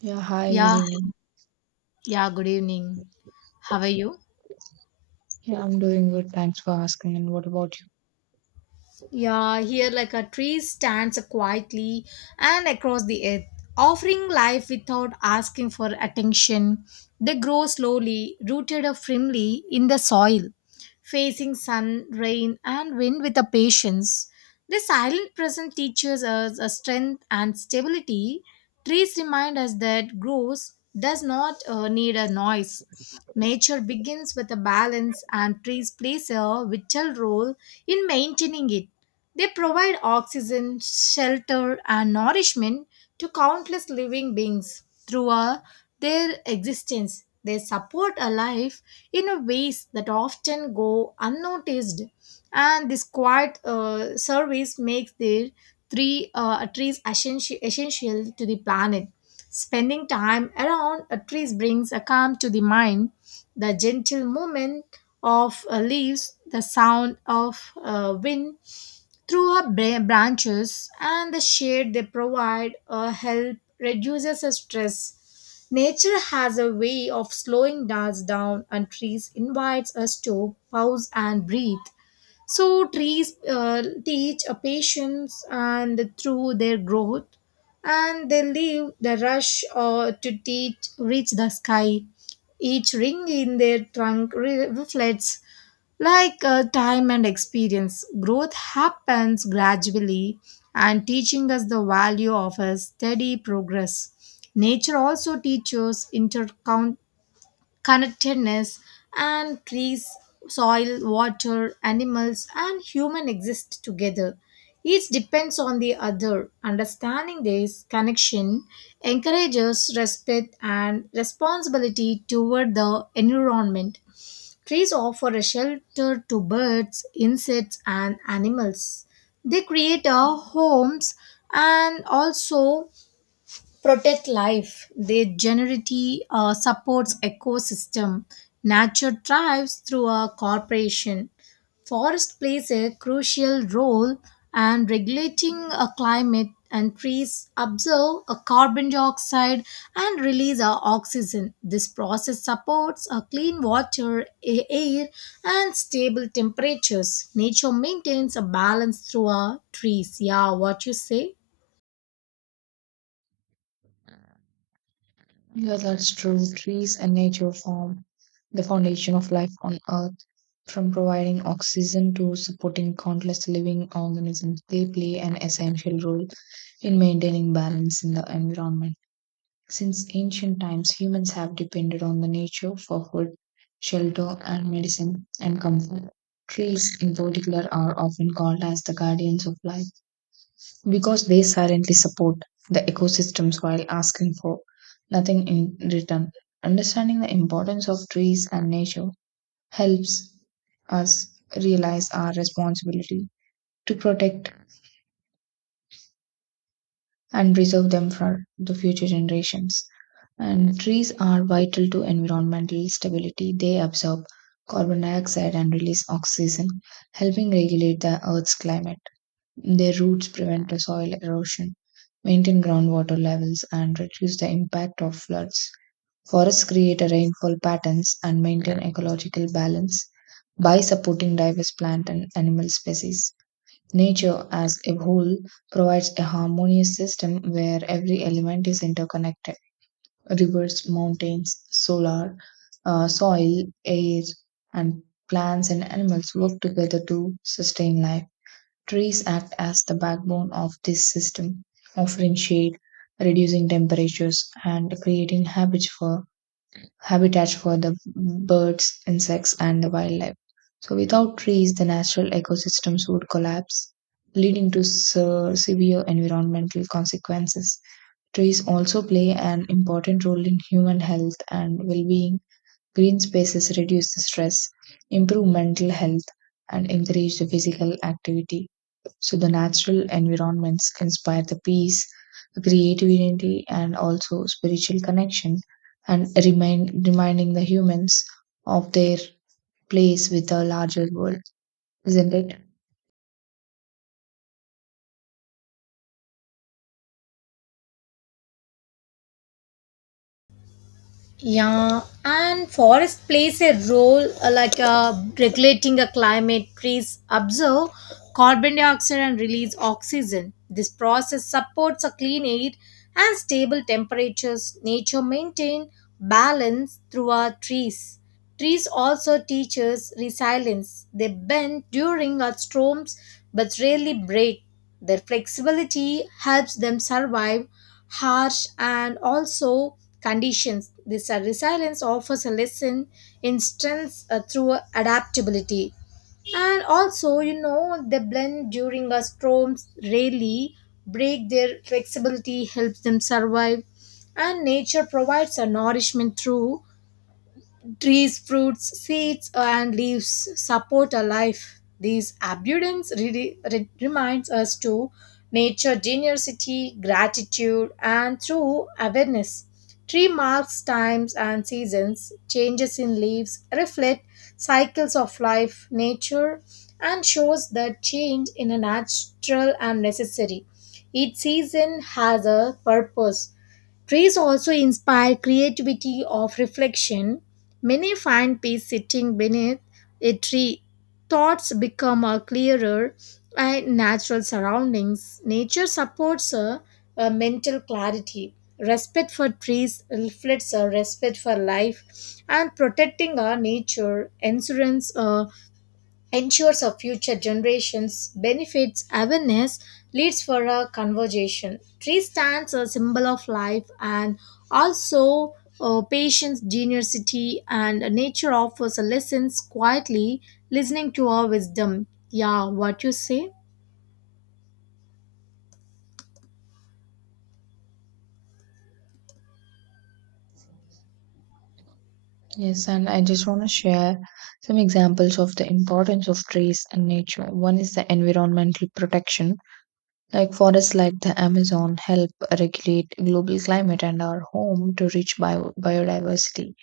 Yeah, hi, good Yeah, evening. yeah, good evening. How are you? Yeah, I'm doing good. Thanks for asking. And what about you? Yeah, here like a tree stands quietly and across the earth, offering life without asking for attention. They grow slowly, rooted firmly in the soil, facing sun, rain, and wind with a patience. The silent present teaches us a strength and stability. Trees remind us that growth does not need a noise. Nature begins with a balance, and trees plays a vital role in maintaining it. They provide oxygen, shelter, and nourishment to countless living beings throughout their existence. They support a life in a ways that often go unnoticed, and this quiet service makes their three trees essential, essential to the planet. Spending time around a tree brings a calm to the mind. The gentle movement of leaves, the sound of wind, through branches and the shade they provide help reduces the stress. Nature has a way of slowing us down, and trees invites us to pause and breathe. So trees teach a patience and through their growth, and they leave the rush to teach reach the sky. Each ring in their trunk reflects like time and experience. Growth happens gradually and teaching us the value of a steady progress. Nature also teaches interconnectedness, and trees, soil, water, animals, and human exist together. Each depends on the other. Understanding this connection encourages respect and responsibility toward the environment. Trees offer a shelter to birds, insects, and animals. They create our homes and also protect life. Their generity supports ecosystem. Nature thrives through a cooperation. Forest plays a crucial role and regulating a climate, and trees absorb a carbon dioxide and release a oxygen. This process supports a clean water, air and stable temperatures. Nature maintains a balance through our trees. Yeah, what you say? Yeah, that's true. Trees and nature form the foundation of life on Earth. From providing oxygen to supporting countless living organisms, they play an essential role in maintaining balance in the environment. Since ancient times, humans have depended on the nature for food, shelter, and medicine and comfort. Trees, in particular, are often called as the guardians of life because they silently support the ecosystems while asking for nothing in return. Understanding the importance of trees and nature helps us realize our responsibility to protect and preserve them for the future generations. And trees are vital to environmental stability. They absorb carbon dioxide and release oxygen, helping regulate the Earth's climate. Their roots prevent the soil erosion, maintain groundwater levels, and reduce the impact of floods. Forests create a rainfall patterns and maintain ecological balance by supporting diverse plant and animal species. Nature as a whole provides a harmonious system where every element is interconnected. Rivers, mountains, solar, soil, air, and plants and animals work together to sustain life. Trees act as the backbone of this system, offering shade, reducing temperatures, and creating habits for habitats for the birds, insects, and the wildlife. So, without trees, the natural ecosystems would collapse, leading to severe environmental consequences. Trees also play an important role in human health and well being. Green spaces reduce the stress, improve mental health, and encourage the physical activity. So the natural environments inspire the peace, creativity, and also spiritual connection, and reminding the humans of their place with the larger world, isn't it? Yeah, and forest plays a role regulating a climate. Trees absorb carbon dioxide and release oxygen. This process supports a clean air and stable temperatures. Nature maintain balance through our trees. Trees also teach us resilience. They bend during our storms but rarely break. Their flexibility helps them survive harsh and also conditions. This resilience offers a lesson in strength through adaptability. And also, you know, they blend during a storms rarely break their flexibility, helps them survive. And nature provides a nourishment through trees. Fruits, seeds, and leaves support our life. These abundance reminds us to nature generosity, gratitude, and through awareness. Tree marks times and seasons, changes in leaves reflect cycles of life, nature, and shows that change in a natural and necessary. Each season has a purpose. Trees also inspire creativity of reflection. Many find peace sitting beneath a tree. Thoughts become a clearer and natural surroundings. Nature supports a mental clarity. Respect for trees reflects a respect for life, and protecting our nature, ensures our future generations benefits. Awareness leads for a conversation. Tree stands a symbol of life, and also patience generosity, and nature offers a lessons quietly listening to our wisdom. Yeah, what you say? Yes, and I just want to share some examples of the importance of trees and nature. One is the environmental protection. Like forests like the Amazon help regulate global climate and are home to rich biodiversity.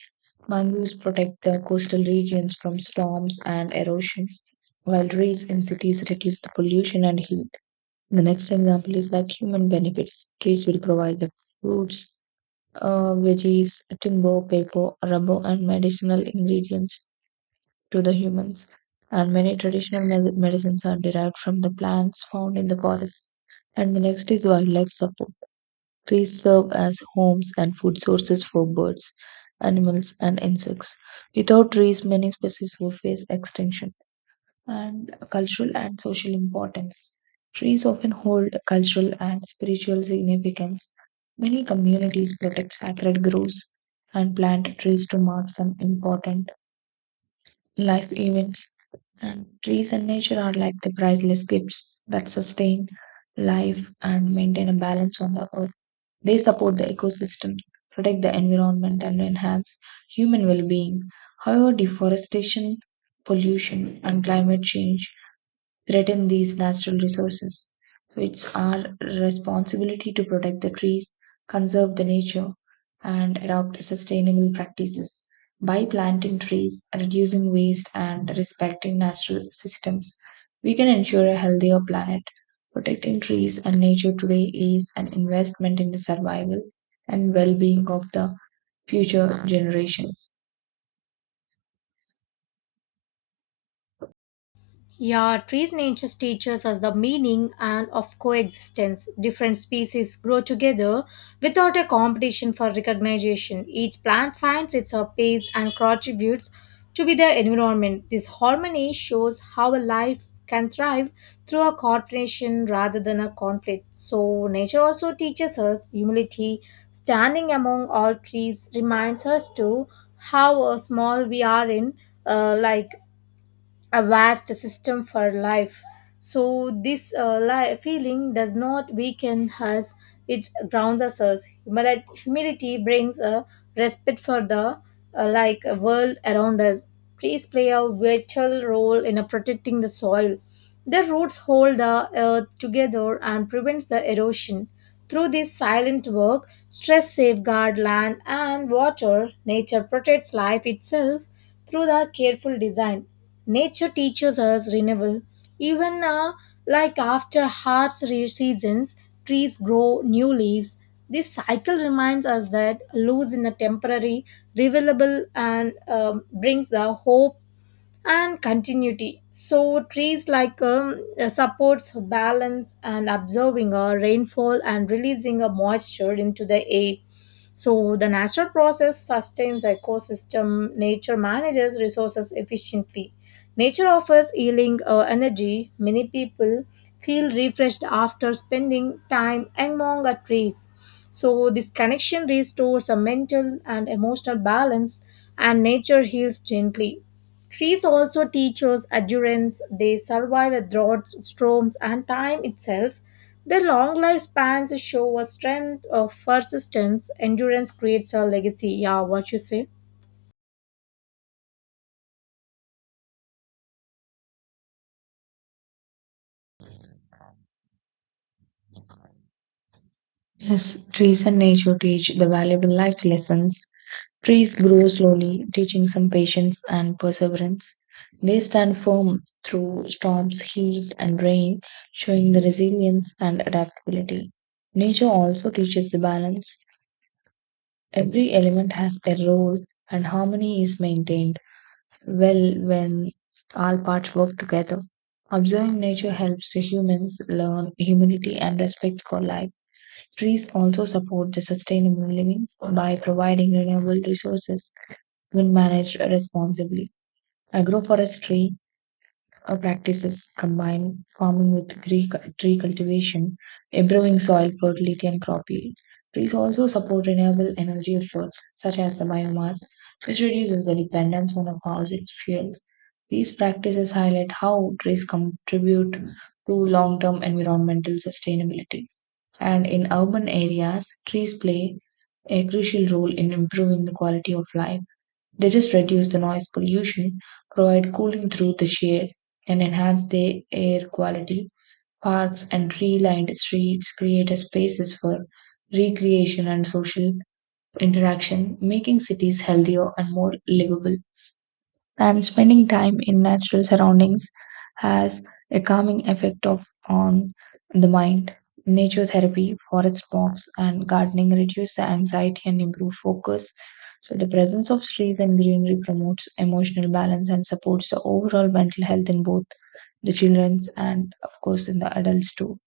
Mangroves protect the coastal regions from storms and erosion, while trees in cities reduce the pollution and heat. The next example is like human benefits. Trees will provide the fruits, veggies, timber, paper, rubber, and medicinal ingredients to the humans. And many traditional medicines are derived from the plants found in the forests. And the next is wildlife support. Trees serve as homes and food sources for birds, animals, and insects. Without trees, many species will face extinction. And cultural and social importance. Trees often hold cultural and spiritual significance. Many communities protect sacred groves and plant trees to mark some important life events. And trees and nature are like the priceless gifts that sustain life and maintain a balance on the earth. They support the ecosystems, protect the environment, and enhance human well being. However, deforestation, pollution, and climate change threaten these natural resources. So it's our responsibility to protect the trees, conserve the nature, and adopt sustainable practices. By planting trees, reducing waste, and respecting natural systems, we can ensure a healthier planet. Protecting trees and nature today is an investment in the survival and well being of the future generations. Yeah, trees nature teaches us the meaning and of coexistence. Different species grow together without a competition for recognition. Each plant finds its own place and contributes to be the environment. This harmony shows how a life can thrive through a cooperation rather than a conflict. So nature also teaches us humility. Standing among all trees reminds us to how small we are in uh, like a vast system for life. So this feeling does not weaken us; it grounds us. Humility brings a respect for the world around us. Trees play a vital role in protecting the soil. Their roots hold the earth together and prevents the erosion. Through this silent work, stress safeguard land and water. Nature protects life itself through the careful design. Nature teaches us renewal. Even like after harsh seasons, trees grow new leaves. This cycle reminds us that loss in a temporary, revelable, and brings the hope and continuity. So trees like supports balance and absorbing a rainfall and releasing a moisture into the air. So the natural process sustains ecosystem. Nature manages resources efficiently. Nature offers healing energy. Many people feel refreshed after spending time among our trees. So, this connection restores a mental and emotional balance, and nature heals gently. Trees also teach us endurance. They survive the droughts, storms, and time itself. Their long lifespans show a strength of persistence. Endurance creates a legacy. Yeah, what you say? Yes, trees and nature teach the valuable life lessons. Trees grow slowly, teaching some patience and perseverance. They stand firm through storms, heat, and rain, showing the resilience and adaptability. Nature also teaches the balance. Every element has a role, and harmony is maintained well when all parts work together. Observing nature helps humans learn humility and respect for life. Trees also support the sustainable living by providing renewable resources when managed responsibly. Agroforestry practices combine farming with tree cultivation, improving soil fertility and crop yield. Trees also support renewable energy efforts, such as the biomass, which reduces the dependence on the fossil fuels. These practices highlight how trees contribute to long term environmental sustainability. And in urban areas, trees play a crucial role in improving the quality of life. They just reduce the noise pollution, provide cooling through the shade, and enhance the air quality. Parks and tree-lined streets create a spaces for recreation and social interaction, making cities healthier and more livable, and spending time in natural surroundings has a calming effect of on the mind. Nature therapy, forest walks, and gardening reduce the anxiety and improve focus. So the presence of trees and greenery promotes emotional balance and supports the overall mental health in both the children's and of course in the adults too.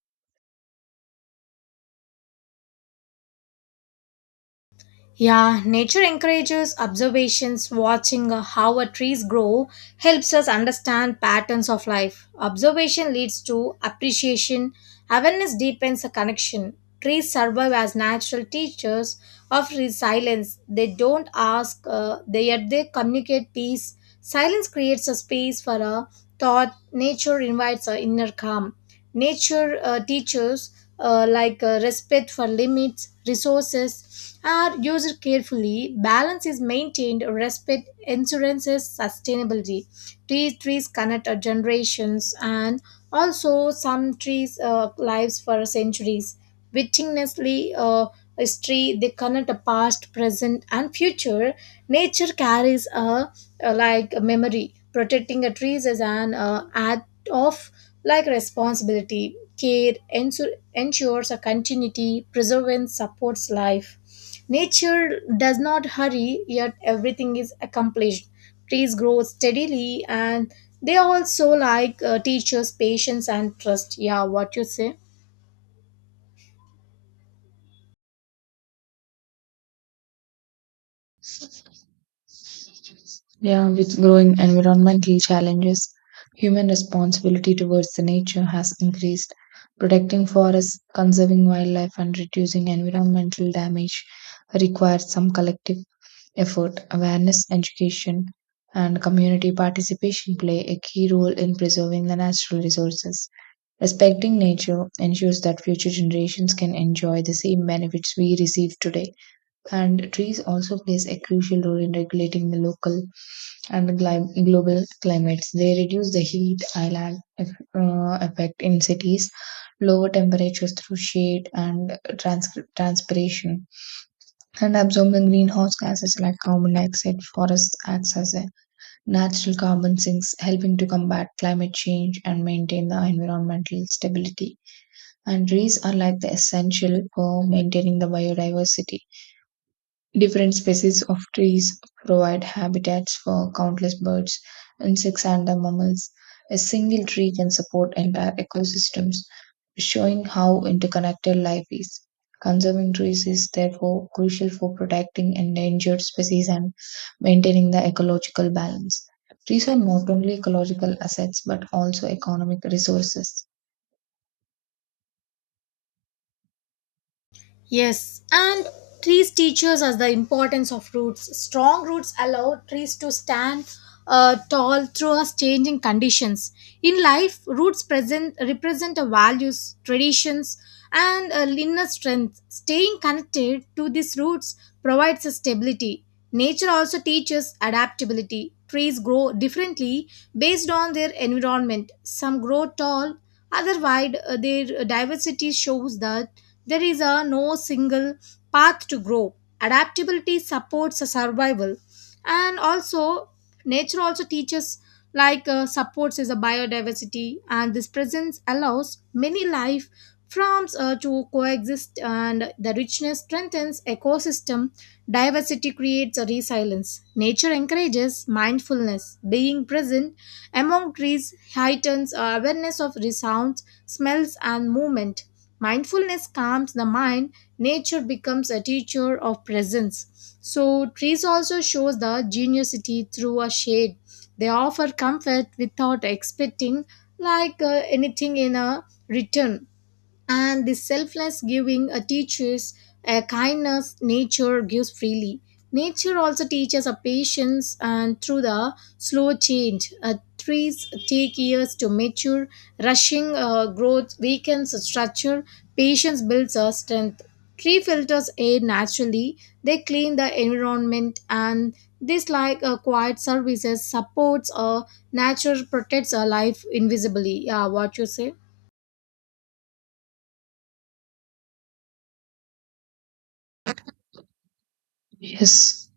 Yeah, nature encourages observations. Watching how a trees grow helps us understand patterns of life. Observation leads to appreciation. Awareness deepens a connection. Trees serve as natural teachers of silence. They don't ask, they yet they communicate peace. Silence creates a space for a thought. Nature invites a inner calm. Nature teaches respect for limits. Resources are used carefully. Balance is maintained. Respect insurances sustainability. Trees connect our generations, and also some trees lives for centuries. Witnessly, history they connect a past, present, and future. Nature carries a like a memory. Protecting the trees is an act of like responsibility. Ensures a continuity, preservance supports life. Nature does not hurry, yet everything is accomplished. Trees grow steadily, and they also like teachers patience and trust. Yeah, what you say? Yeah, with growing environmental challenges, human responsibility towards the nature has increased. Protecting forests, conserving wildlife, and reducing environmental damage requires some collective effort. Awareness, education, and community participation play a key role in preserving the natural resources. Respecting nature ensures that future generations can enjoy the same benefits we receive today, and trees also plays a crucial role in regulating the local and global climates. They reduce the heat island effect in cities, lower temperatures through shade and transpiration, and absorb the greenhouse gases like carbon dioxide. Forests acts as a natural carbon sinks, helping to combat climate change and maintain the environmental stability. And trees are like the essential for maintaining the biodiversity. Different species of trees provide habitats for countless birds, insects, and the mammals. A single tree can support entire ecosystems, showing how interconnected life is. Conserving trees is therefore crucial for protecting endangered species and maintaining the ecological balance. Trees are not only ecological assets but also economic resources. Yes, and trees teaches us the importance of roots. Strong roots allow trees to stand tall through us changing conditions. In life, roots present represent the values, traditions, and inner strength. Staying connected to these roots provides us stability. Nature also teaches adaptability. Trees grow differently based on their environment. Some grow tall, other wide. Their diversity shows that there is a no single path to grow. Adaptability supports a survival, and also nature also teaches like supports is a biodiversity, and this presence allows many life forms to coexist, and the richness strengthens ecosystem. Diversity creates a resilience. Nature encourages mindfulness. Being present among trees heightens awareness of sounds, smells, and movement. Mindfulness calms the mind, nature becomes a teacher of presence. So trees also shows the generosity through a shade. They offer comfort without expecting like anything in a return, and the selfless giving teaches a kindness. Nature gives freely. Nature also teaches a patience and through the slow change, trees take years to mature. Rushing growth weakens a structure. Patience builds a strength. Tree filters air naturally. They clean the environment, and this like a quiet services supports a nature. Protects a life invisibly. Yeah, what you say? Yes,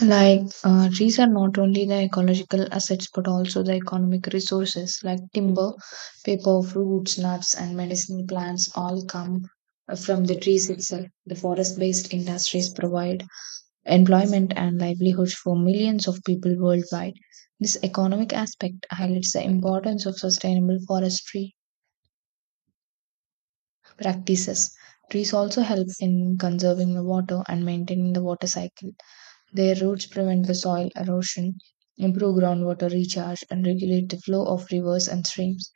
trees are not only the ecological assets but also the economic resources like timber, paper, fruits, nuts, and medicinal plants all come from the trees itself. The forest based industries provide employment and livelihoods for millions of people worldwide. This economic aspect highlights the importance of sustainable forestry practices. Trees also help in conserving the water and maintaining the water cycle. Their roots prevent the soil erosion, improve groundwater recharge, and regulate the flow of rivers and streams.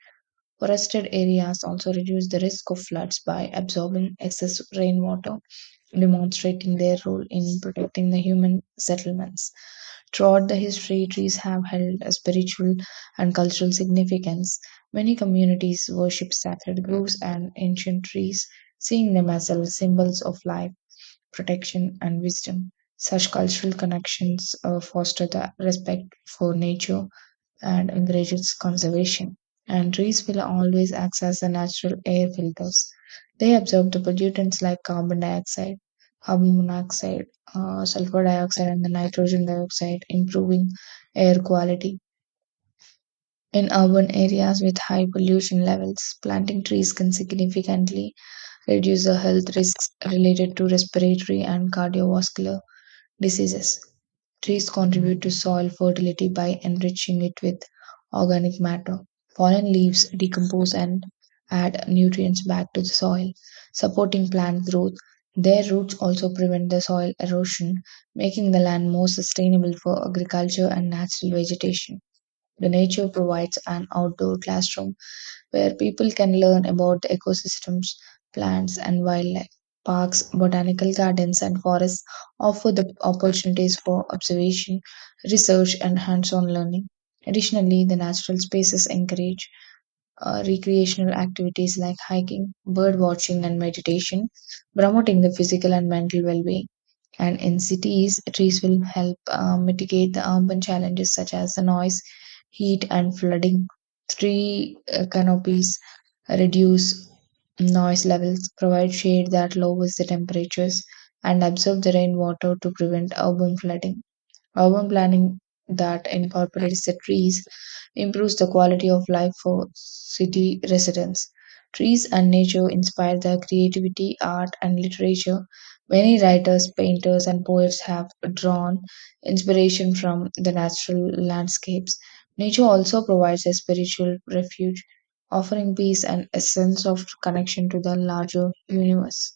Forested areas also reduce the risk of floods by absorbing excess rainwater, demonstrating their role in protecting the human settlements. Throughout the history, trees have held a spiritual and cultural significance. Many communities worship sacred groves and ancient trees, seeing them as symbols of life, protection, and wisdom. Such cultural connections foster the respect for nature and encourage its conservation. And trees will always act as the natural air filters. They absorb the pollutants like carbon dioxide, carbon monoxide, sulfur dioxide, and the nitrogen dioxide, improving air quality. In urban areas with high pollution levels, planting trees can significantly reduce the health risks related to respiratory and cardiovascular diseases. Trees contribute to soil fertility by enriching it with organic matter. Fallen leaves decompose and add nutrients back to the soil, supporting plant growth. Their roots also prevent the soil erosion, making the land more sustainable for agriculture and natural vegetation. The nature provides an outdoor classroom where people can learn about ecosystems, plants, and wildlife. Parks, botanical gardens, and forests offer the opportunities for observation, research, and hands on learning. Additionally, the natural spaces encourage recreational activities like hiking, bird watching, and meditation, promoting the physical and mental well being. And in cities, trees will help mitigate the urban challenges such as the noise, heat, and flooding. Tree canopies reduce noise levels, provide shade that lowers the temperatures, and absorb the rainwater to prevent urban flooding. Urban planning that incorporates the trees improves the quality of life for city residents. Trees and nature inspire their creativity, art, and literature. Many writers, painters, and poets have drawn inspiration from the natural landscapes. Nature also provides a spiritual refuge, offering peace and a sense of connection to the larger universe.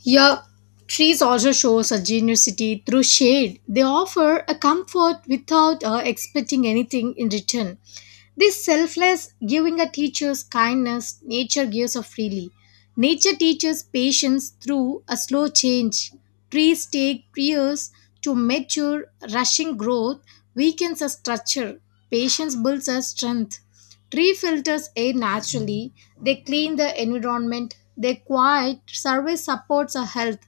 Yeah, trees also shows a generosity through shade. They offer a comfort without expecting anything in return. This selfless giving a teacher's kindness, nature gives of freely. Nature teaches patience through a slow change. Trees take years to mature, rushing growth weakens a structure. Patience builds a strength. Tree filters air naturally. They clean the environment, their quiet service supports our health.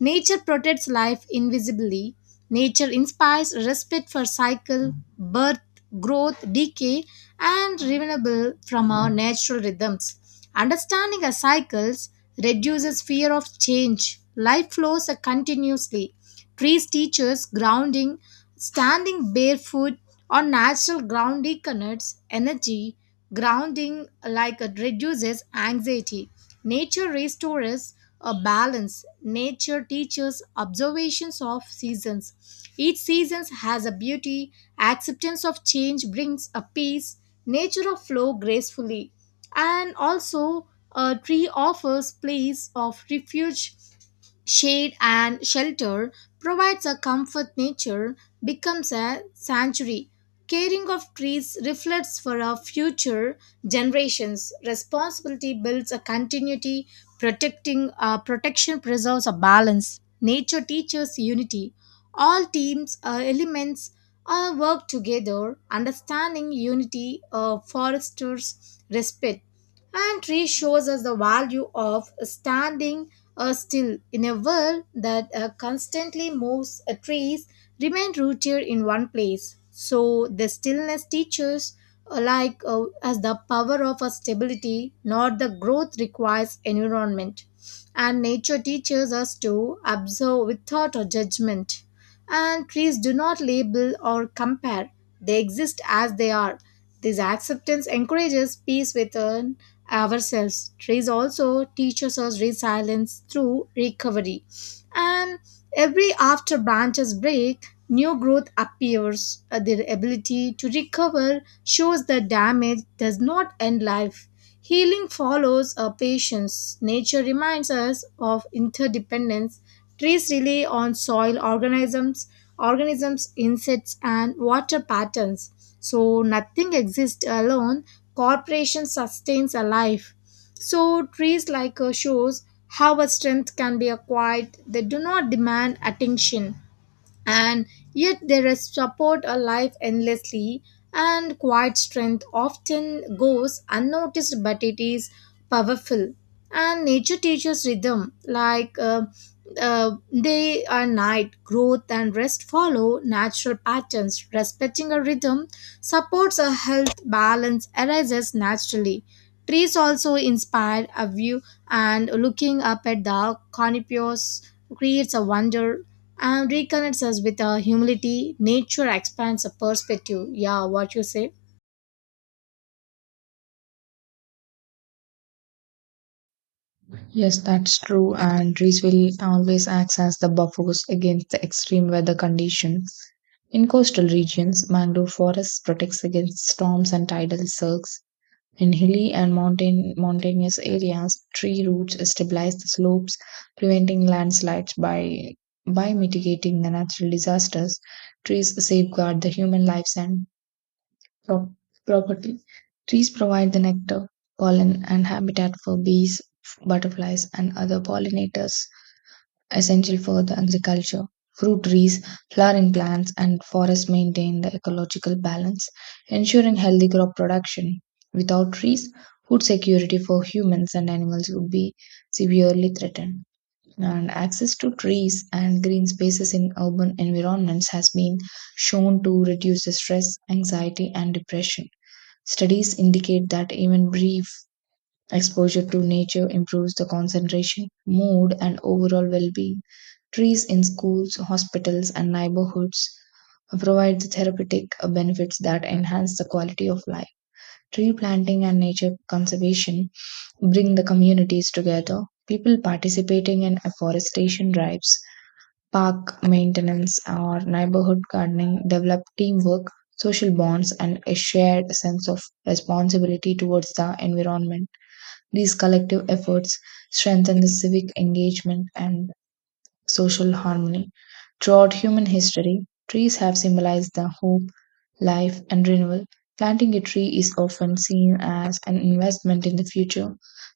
Nature protects life invisibly. Nature inspires respect for cycle, birth, growth, decay, and renewable from our natural rhythms. Understanding our cycles reduces fear of change. Life flows continuously. Trees teach us grounding, standing barefoot on natural ground reconnects energy. Grounding like it reduces anxiety. Nature restores a balance. Nature teaches observations of seasons. Each season has a beauty. Acceptance of change brings a peace. Nature of flow gracefully. And also, a tree offers place of refuge. Shade and shelter provides a comfort. Nature becomes a sanctuary. Caring of trees reflects for our future generations. Responsibility builds a continuity, protecting protection preserves a balance. Nature teaches unity. All teams elements work together. Understanding unity fosters respect, and tree shows us the value of standing still in a world that constantly moves. Trees remain rooted in one place, so the stillness teaches as the power of a stability, not the growth requires environment. And nature teaches us to observe without a judgment, and trees do not label or compare. They exist as they are. This acceptance encourages peace within ourselves. Trees also teaches us resilience through recovery. And every after branches break, new growth appears. Their ability to recover shows that damage does not end life. Healing follows a patience. Nature reminds us of interdependence. Trees rely on organisms, insects, and water patterns. So nothing exists alone. Cooperation sustains a life. So trees like shows how a strength can be acquired. They do not demand attention, and yet there is support alive endlessly. And quiet strength often goes unnoticed, but it is powerful. And nature teaches rhythm like uh, day and night. Growth and rest follow natural patterns. Respecting a rhythm supports a health. Balance arises naturally. Trees also inspire a view, and looking up at the conifers creates a wonder and reconnects us with our humility. Nature expands our perspective. Yeah, what you say? Yes, that's true. And trees will always act as the buffers against the extreme weather conditions. In coastal regions, mangrove forests protects against storms and tidal surges. In hilly and mountainous areas, tree roots stabilize the slopes, preventing landslides by mitigating the natural disasters. Trees safeguard the human lives and pro- property. Trees provide the nectar, pollen, and habitat for bees, butterflies, and other pollinators, essential for the agriculture. Fruit trees, flowering plants, and forests maintain the ecological balance, ensuring healthy crop production. Without trees, food security for humans and animals would be severely threatened. And access to trees and green spaces in urban environments has been shown to reduce the stress, anxiety, and depression. Studies indicate that even brief exposure to nature improves the concentration, mood, and overall well being. Trees in schools, hospitals, and neighborhoods provide the therapeutic benefits that enhance the quality of life. Tree planting and nature conservation bring the communities together. People participating in afforestation drives, park maintenance, or neighborhood gardening develop teamwork, social bonds, and a shared sense of responsibility towards the environment. These collective efforts strengthen the civic engagement and social harmony. Throughout human history, trees have symbolized the hope, life, and renewal. Planting a tree is often seen as an investment in the future,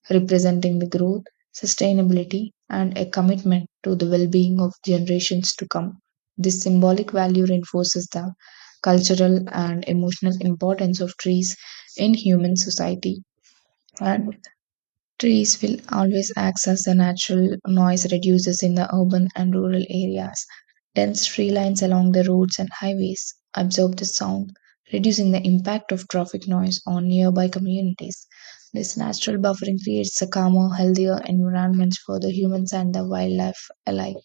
representing the growth, sustainability, and a commitment to the well being of generations to come. This symbolic value reinforces the cultural and emotional importance of trees in human society. And trees will always act as the natural noise reducers in the urban and rural areas. Dense tree lines along the roads and highways absorb the sound, reducing the impact of traffic noise on nearby communities. This natural buffering creates a calmer, healthier environment for the humans and the wildlife alike.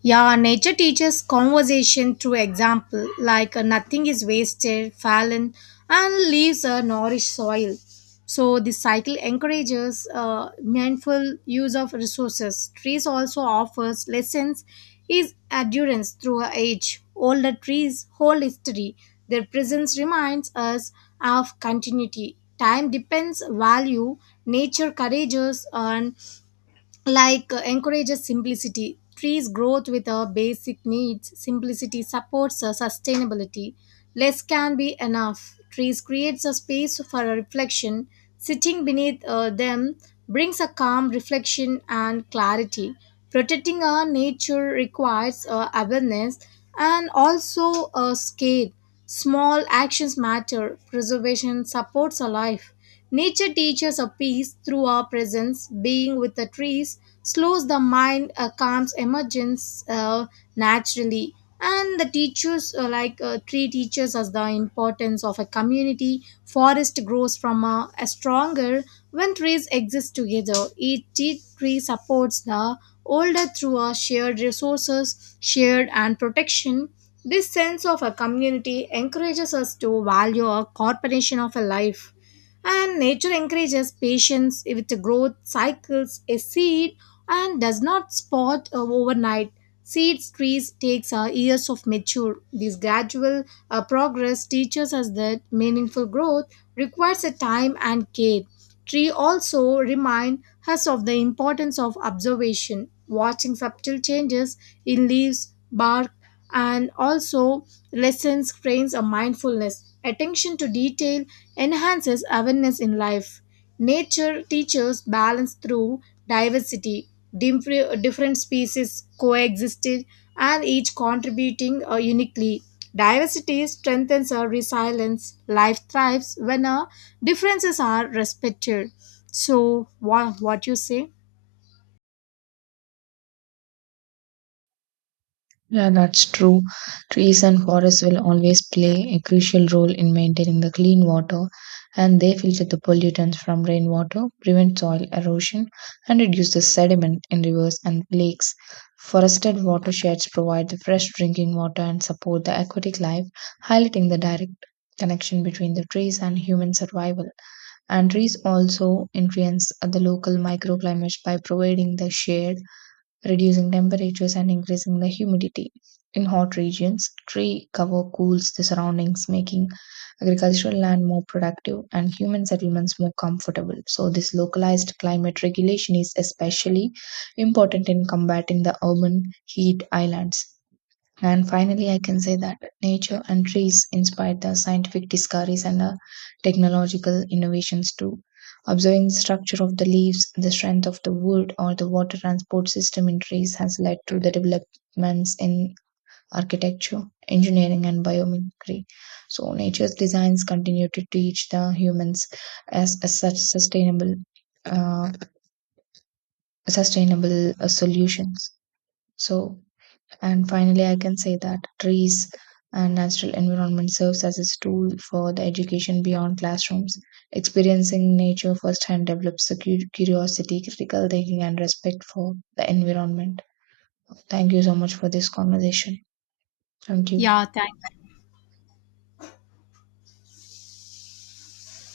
Yeah, nature teaches conversation through example, like nothing is wasted, fallen, and leaves a nourished soil. So, this cycle encourages mindful use of resources. Trees also offers lessons is endurance through age. Older trees hold history. Their presence reminds us of continuity. Time depends value. Nature courageous and like encourages simplicity. Trees growth with our basic needs. Simplicity supports sustainability. Less can be enough. Trees creates a space for a reflection. Sitting beneath them brings a calm reflection and clarity. Protecting our nature requires awareness, and also a scale. Small actions matter. Preservation supports our life. Nature teaches a peace through our presence. Being with the trees slows the mind, calms emergence naturally. And the teachers, tree teaches us the importance of a community. Forest grows from a stronger when trees exist together, each tree supports the older through a shared and protection. This sense of a community encourages us to value a corporation of a life. And nature encourages patience with the growth cycles. A seed and does not spot overnight. Seeds trees takes years of mature. This gradual progress teaches us that meaningful growth requires a time and care. Tree also remind us of the importance of observation, watching subtle changes in leaves, bark, and also lessons trains a mindfulness. Attention to detail enhances awareness in life. Nature teaches balance through diversity. Different species coexisted and each contributing uniquely. Diversity strengthens our resilience. Life thrives when our differences are respected. So, what you say? Yeah, that's true. Trees and forests will always play a crucial role in maintaining the clean water, and they filter the pollutants from rainwater, prevent soil erosion, and reduce the sediment in rivers and lakes. Forested watersheds provide the fresh drinking water and support the aquatic life, highlighting the direct connection between the trees and human survival. And trees also influence the local microclimates by providing the shade, reducing temperatures and increasing the humidity. In hot regions, tree cover cools the surroundings, making agricultural land more productive and human settlements more comfortable. So, this localized climate regulation is especially important in combating the urban heat islands. And finally, I can say that nature and trees inspired the scientific discoveries and the technological innovations too. Observing the structure of the leaves, the strength of the wood, or the water transport system in trees has led to the developments in architecture, engineering, and biomimicry. So, nature's designs continue to teach the humans as such uh, sustainable solutions. So, and finally, I can say that trees and natural environment serves as a tool for the education beyond classrooms. Experiencing nature firsthand develops the curiosity, critical thinking, and respect for the environment. Thank you so much for this conversation. Thank you. Yeah, thank